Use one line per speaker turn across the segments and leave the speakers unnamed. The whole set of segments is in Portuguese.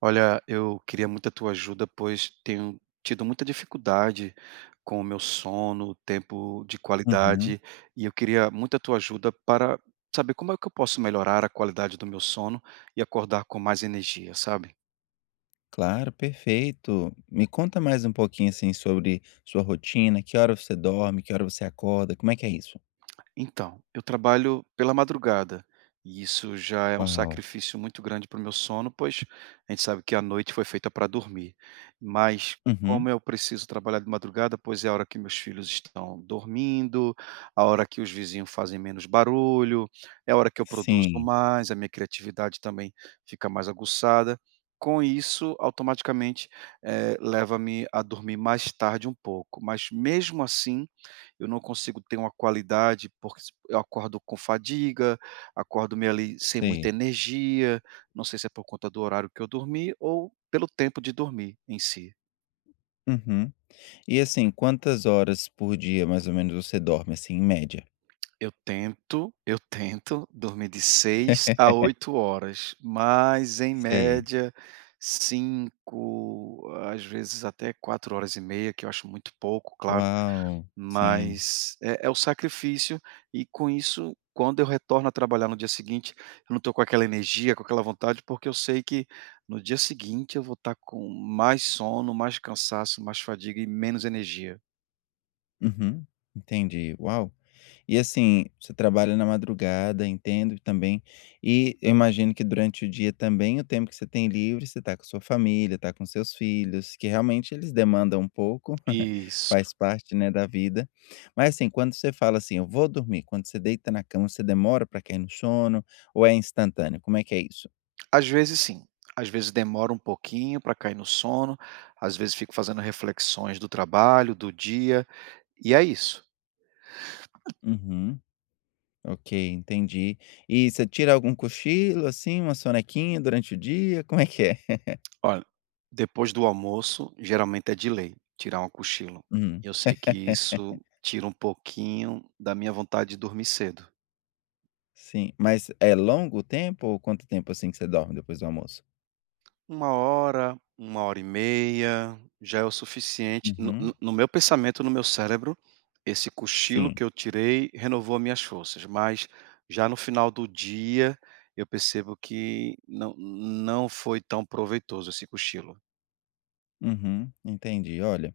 Olha, eu queria muito a tua ajuda, pois tenho tido muita dificuldade com o meu sono, tempo de
Uhum.
qualidade, e eu queria muito a tua ajuda para saber como é que eu posso melhorar a qualidade do meu sono e acordar com mais energia, sabe?
Claro, perfeito. Me conta mais um pouquinho, assim, sobre sua rotina, que hora você dorme, que hora você acorda, como é que é isso?
Então, eu trabalho pela madrugada, e isso já é um
Uau.
sacrifício muito grande para o meu sono, pois a gente sabe que a noite foi feita para dormir. Mas como
Uhum.
eu preciso trabalhar de madrugada, pois é a hora que meus filhos estão dormindo, a hora que os vizinhos fazem menos barulho, é a hora que eu produzo
Sim,
mais, a minha criatividade também fica mais aguçada. Com isso, automaticamente, leva-me a dormir mais tarde um pouco, mas mesmo assim eu não consigo ter uma qualidade, porque s eu acordo com fadiga, acordo meio ali sem muita
sei.
energia, não sei se é por conta do horário que eu dormi ou pelo tempo de dormir em si.
Uhum. E, assim, quantas horas por dia, mais ou menos, você dorme, assim, em média?
Eu tento dormir de 6 a 8 horas, mas em
Sei.
média 5, às vezes até 4 horas e meia, que eu acho muito pouco, claro.
Uau, sim.
Mas é o sacrifício e, com isso, quando eu retorno a trabalhar no dia seguinte, eu não estou com aquela energia, com aquela vontade, porque eu sei que no dia seguinte eu vou estar com mais sono, mais cansaço, mais fadiga e menos energia.
Uhum. Entendi, uau. E assim, você trabalha na madrugada, entendo também. E eu imagino que durante o dia também, o tempo que você tem livre, você está com sua família, está com seus filhos, que realmente eles demandam um pouco,
Isso.
faz parte, né, da vida. Mas assim, quando você fala assim, eu vou dormir, quando você deita na cama, você demora para cair no sono ou é instantâneo? Como é que é isso?
Às vezes sim, às vezes demora um pouquinho para cair no sono, às vezes fico fazendo reflexões do trabalho, do dia, e é isso.
Uhum. Ok, entendi. E você tira algum cochilo, assim, uma sonequinha durante o dia? Como é que é?
Olha, depois do almoço, geralmente é de lei tirar um cochilo.
Uhum.
Eu sei que isso tira um pouquinho da minha vontade de dormir cedo.
Sim, mas é longo o tempo ou quanto tempo, assim, que você dorme depois do almoço?
Uma hora e meia, já é o suficiente. No
Uhum,
no no meu pensamento, no meu cérebro, esse cochilo
sim.
que eu tirei renovou minhas forças, mas já no final do dia, eu percebo que não foi tão proveitoso esse cochilo.
Uhum, entendi. Olha,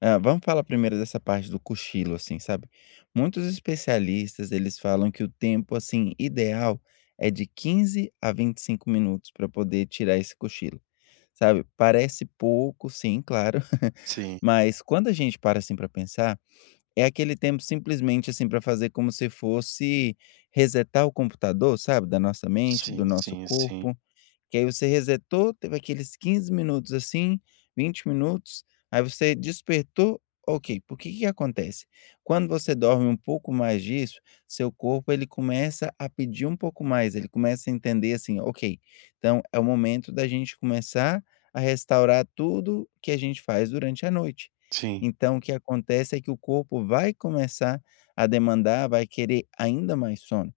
ah, vamos falar primeiro dessa parte do cochilo, assim, sabe? Muitos especialistas, eles falam que o tempo, assim, ideal é de 15 a 25 minutos para poder tirar esse cochilo, sabe? Parece pouco, sim, claro,
Sim,
mas quando a gente para, assim, para pensar. É aquele tempo simplesmente, assim, para fazer como se fosse resetar o computador, sabe, da nossa mente, do
sim,
nosso
sim, sim,
corpo. Que aí você resetou, teve aqueles 15 minutos assim, 20 minutos, aí você despertou, ok. Por que que acontece? Quando você dorme um pouco mais disso, seu corpo ele começa a pedir um pouco mais, ele começa a entender assim, ok, então é o momento da gente começar a restaurar tudo que a gente faz durante a noite.
sim.
Então, o que acontece é que o corpo vai começar a demandar, vai querer ainda mais sono.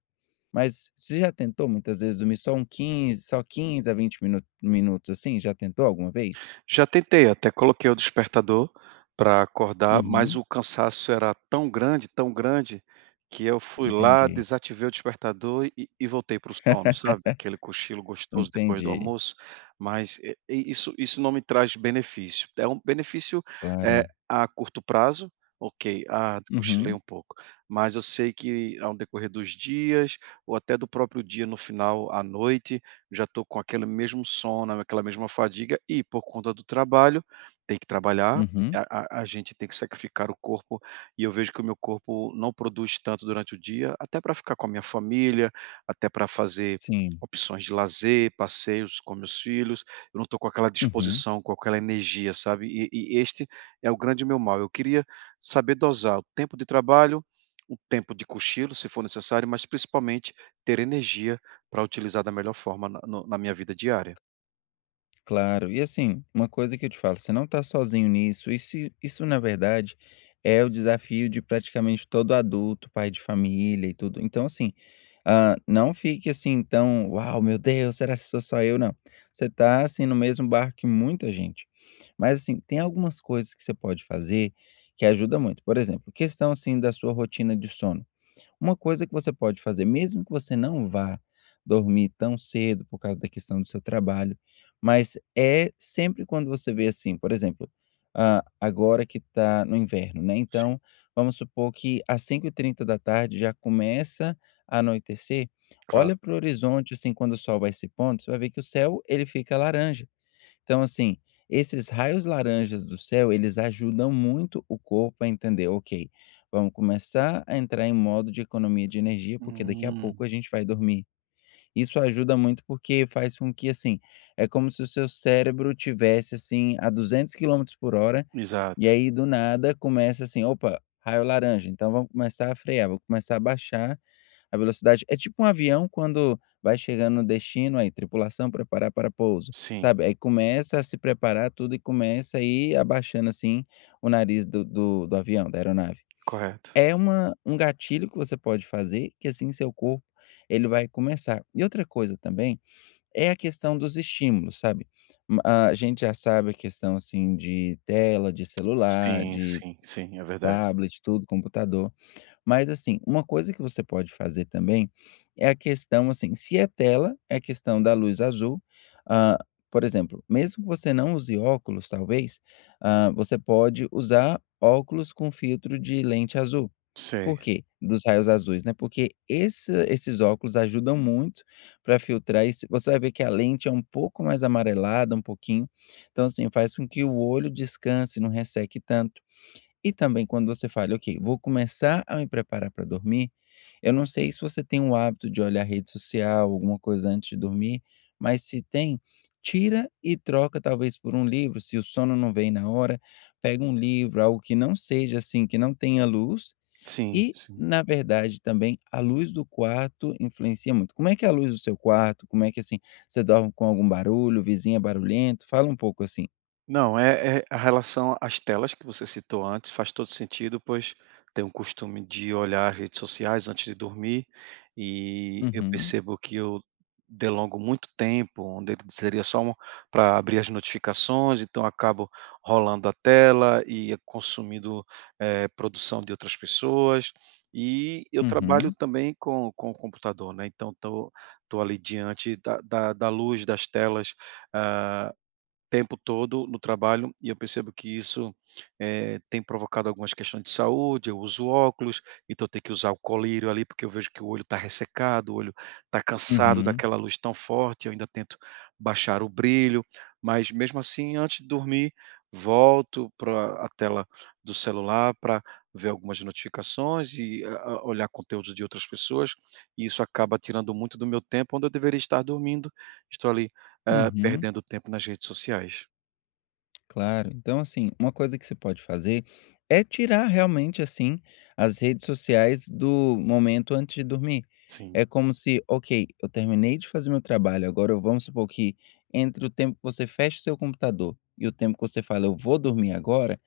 Mas você já tentou muitas vezes dormir só 15 a 20 minutos, assim, já tentou alguma vez?
Já tentei, até coloquei o despertador para acordar, mas
Uhum,
o cansaço era tão grande, que eu fui lá,
entendi,
desativei o despertador e voltei para o sono, sabe, aquele cochilo gostoso depois do
entendi,
almoço, mas, e isso não me traz benefício. É um benefício,
claro.
a curto prazo, ok, ah, cochilei
Uhum,
um pouco, mas eu sei que ao decorrer dos dias, ou até do próprio dia no final, à noite, já estou com aquele mesmo sono, aquela mesma fadiga e, por conta do trabalho, tem que trabalhar,
uhum,
a gente tem que sacrificar o corpo e eu vejo que o meu corpo não produz tanto durante o dia, até para ficar com a minha família, até para fazer
sim,
opções de lazer, passeios com meus filhos, eu não estou com aquela
uhum,
disposição, com aquela energia, sabe. E este é o grande meu mal, eu queria saber dosar o tempo de trabalho, o tempo de cochilo, se for necessário, mas principalmente ter energia para utilizar da melhor forma na no na minha vida diária.
claro. E assim, uma coisa que eu te falo, você não tá sozinho nisso, e isso na verdade é o desafio de praticamente todo adulto, pai de família e tudo. Então assim, ah, não fique assim tão: "Uau, meu Deus, será que sou só eu?" Não, você tá assim no mesmo barco que muita gente. Mas, assim, tem algumas coisas que você pode fazer que ajuda muito. Por exemplo, questão, assim, da sua rotina de sono. Uma coisa que você pode fazer, mesmo que você não vá dormir tão cedo por causa da questão do seu trabalho, mas é sempre quando você vê assim, por exemplo, ah, agora que está no inverno, né?
Sim,
Então, vamos supor que às 5h30 da tarde já começa a anoitecer.
claro.
Olha para o horizonte, assim, quando o sol vai se pondo, você vai ver que o céu ele fica laranja. Então, assim, esses raios laranjas do céu, eles ajudam muito o corpo a entender: "Ok, vamos começar a entrar em modo de economia de energia, porque daqui a
Hum,
pouco a gente vai dormir". Isso ajuda muito, porque faz com que, assim, é como se o seu cérebro tivesse, assim, a 200 km/h, e
exato.
aí do nada começa assim: "Opa, raio laranja, então vamos começar a frear, vamos começar a baixar a velocidade. É tipo um avião quando vai chegando no destino, aí tripulação preparar para pouso,
Sim,
sabe, aí começa a se preparar tudo e começa a ir abaixando, assim, o nariz do avião, da aeronave.
correto.
É uma um gatilho que você pode fazer, que assim seu corpo, ele vai começar. E outra coisa também, é a questão dos estímulos, sabe. Ma a gente já sabe a questão, assim, de tela, de celular,
Sim,
de
sim, sim, é verdade.
tablet, tudo, computador. Mas assim, uma coisa que você pode fazer também é a questão assim, se é tela, é a questão da luz azul. Ah, por exemplo, mesmo que você não use óculos, talvez, ah, você pode usar óculos com filtro de lente azul.
Sei.
Por quê? Dos raios azuis, né? Porque esses óculos ajudam muito para filtrar. Esse, você vai ver que a lente é um pouco mais amarelada, um pouquinho. Então, assim, faz com que o olho descanse, não resseque tanto. E também quando você fala: "Ok, vou começar a me preparar para dormir", eu não sei se você tem o hábito de olhar rede social, alguma coisa antes de dormir, mas se tem, tira e troca talvez por um livro, se o sono não vem na hora, pega um livro, algo que não seja, assim, que não tenha luz
Sim,
e,
sim.
na verdade, também a luz do quarto influencia muito. Como é que é a luz do seu quarto? Como é que, assim, você dorme com algum barulho, vizinha barulhento? Fala um pouco assim.
Não, é a relação às telas que você citou antes faz todo sentido, pois tenho o costume de olhar redes sociais antes de dormir e eu
Uhum,
percebo que eu delongo muito tempo, onde ele seria só um para abrir as notificações, então acabo rolando a tela e consumindo, produção de outras pessoas. E eu trabalho
uhum,
também com o computador, né, então estou tô tô ali diante da luz das telas, ah, tempo todo no trabalho e eu percebo que isso, tem provocado algumas questões de saúde. Eu uso óculos, então eu tenho que usar o colírio ali, porque eu vejo que o olho está ressecado, o olho está cansado
uhum,
daquela luz tão forte. Eu ainda tento baixar o brilho, mas mesmo assim, antes de dormir, volto para a tela do celular para ver algumas notificações e a olhar conteúdos de outras pessoas, e isso acaba tirando muito do meu tempo, onde eu deveria estar dormindo. Estou ali
uhum.
perdendo tempo nas redes sociais.
Claro. Então, assim, uma coisa que você pode fazer é tirar realmente, assim, as redes sociais do momento antes de dormir.
Sim,
É como se, ok, eu terminei de fazer meu trabalho, agora vamos supor que entre o tempo que você fecha o seu computador e o tempo que você fala, eu vou dormir agora.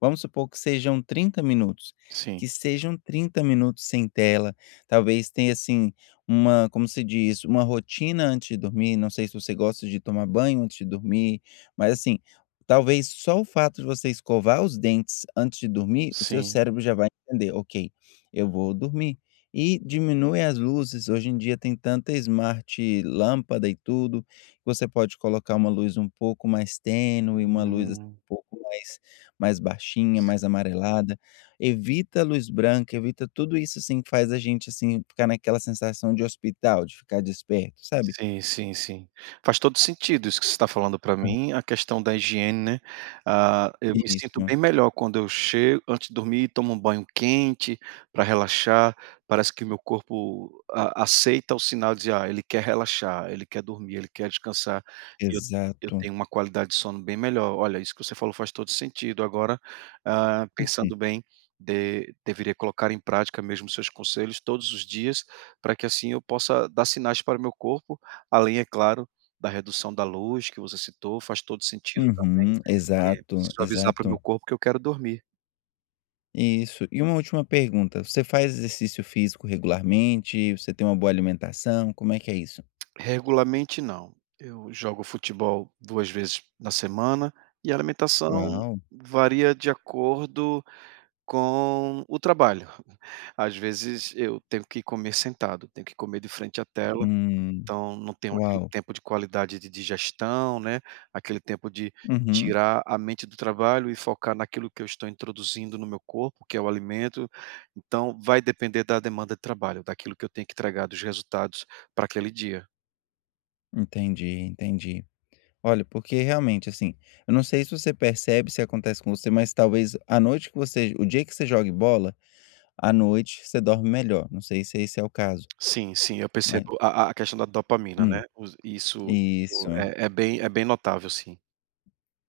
Vamos supor que sejam 30 minutos,
sim,
que sejam 30 minutos sem tela, talvez tenha, assim, uma como se diz, uma rotina antes de dormir, não sei se você gosta de tomar banho antes de dormir, mas, assim, talvez só o fato de você escovar os dentes antes de dormir, o seu
sim.
cérebro já vai entender: "Ok, eu vou dormir". E diminui as luzes, hoje em dia tem tanta smart lâmpada e tudo, que você pode colocar uma luz um pouco mais tênue, uma luz, assim,
Hum.
um pouco mais mais baixinha,
Sim.
mais amarelada. Evita a luz branca, evita tudo isso, assim, que faz a gente, assim, ficar naquela sensação de hospital, de ficar desperto, sabe?
Sim, sim, sim. Faz todo sentido isso que você está falando para mim, a questão da higiene, né. Ah, eu me sinto
Isso,
bem melhor quando eu chego antes de dormir, tomo um banho quente para relaxar, parece que o meu corpo a aceita o sinal de dizer, "Ah, ele quer relaxar, ele quer dormir, ele quer descansar", e eu
exato.
tenho uma qualidade de sono bem melhor. Olha, isso que você falou faz todo sentido. Agora,
Uhum.
pensando bem, de deveria colocar em prática mesmo seus conselhos todos os dias para que assim eu possa dar sinais para o meu corpo, além, é claro, da redução da luz que você citou, faz todo sentido também,
Uhum, exato,
preciso avisar para o meu
exato.
corpo que eu quero dormir.
Isso. E uma última pergunta, você faz exercício físico regularmente? Você tem uma boa alimentação? Como é que é isso?
Regularmente não, eu jogo futebol 2 vezes na semana, e a alimentação
Uau!
varia de acordo com o trabalho. Às vezes eu tenho que comer sentado, tenho que comer de frente à tela.
Hum,
Então, não tenho aquele
uau.
tempo de qualidade de digestão, né, aquele tempo de
Uhum,
tirar a mente do trabalho e focar naquilo que eu estou introduzindo no meu corpo, que é o alimento. Então, vai depender da demanda de trabalho, daquilo que eu tenho que entregar, dos resultados para aquele dia.
entendi, entendi. Olha, porque realmente, assim, eu não sei se você percebe se acontece com você, mas talvez a noite que você o dia que você jogue bola, à noite você dorme melhor, não sei se esse é o caso,
Sim, sim, eu
mas
percebo a questão da dopamina,
hum,
né, os isso
isso.
é bem, bem notável, sim.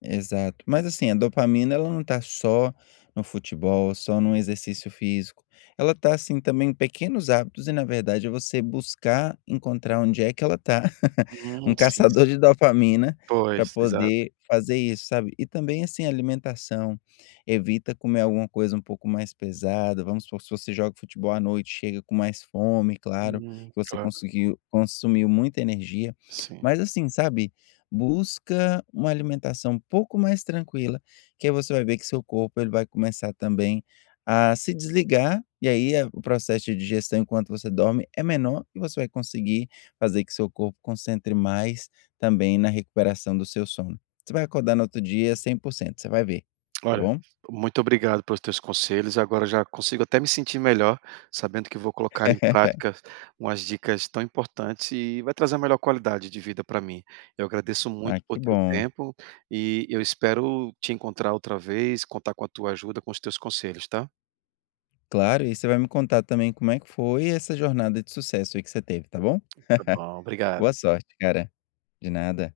Exato. Mas assim, a dopamina ela não está só no futebol, só no exercício físico. Ela está assim também em pequenos hábitos e na verdade é você buscar encontrar onde é que ela está. Um
Sim, sim.
caçador de dopamina para
Pois, exato.
poder fazer isso, sabe? E também assim, alimentação. Evita comer alguma coisa um pouco mais pesada. Vamos supor, se você joga futebol à noite, chega com mais fome, claro, que você
Claro,
conseguiu consumiu muita energia.
sim.
Mas assim, sabe? Busca uma alimentação um pouco mais tranquila, que aí você vai ver que seu corpo ele vai começar também a se desligar, e aí a o processo de digestão enquanto você dorme é menor e você vai conseguir fazer que seu corpo concentre mais também na recuperação do seu sono. Você vai acordar no outro dia 100%, você vai ver, tá
Olha,
bom?
muito obrigado pelos teus conselhos. Agora já consigo até me sentir melhor, sabendo que vou colocar em prática umas dicas tão importantes e vai trazer a melhor qualidade de vida para mim. Eu agradeço muito
Ah,
por
que
teu
bom.
tempo e eu espero te encontrar outra vez, contar com a tua ajuda, com os teus conselhos, tá?
Claro, e você vai me contar também como é que foi essa jornada de sucesso aí que você teve, tá bom?
Tá bom, obrigado.
Boa sorte, cara. De nada.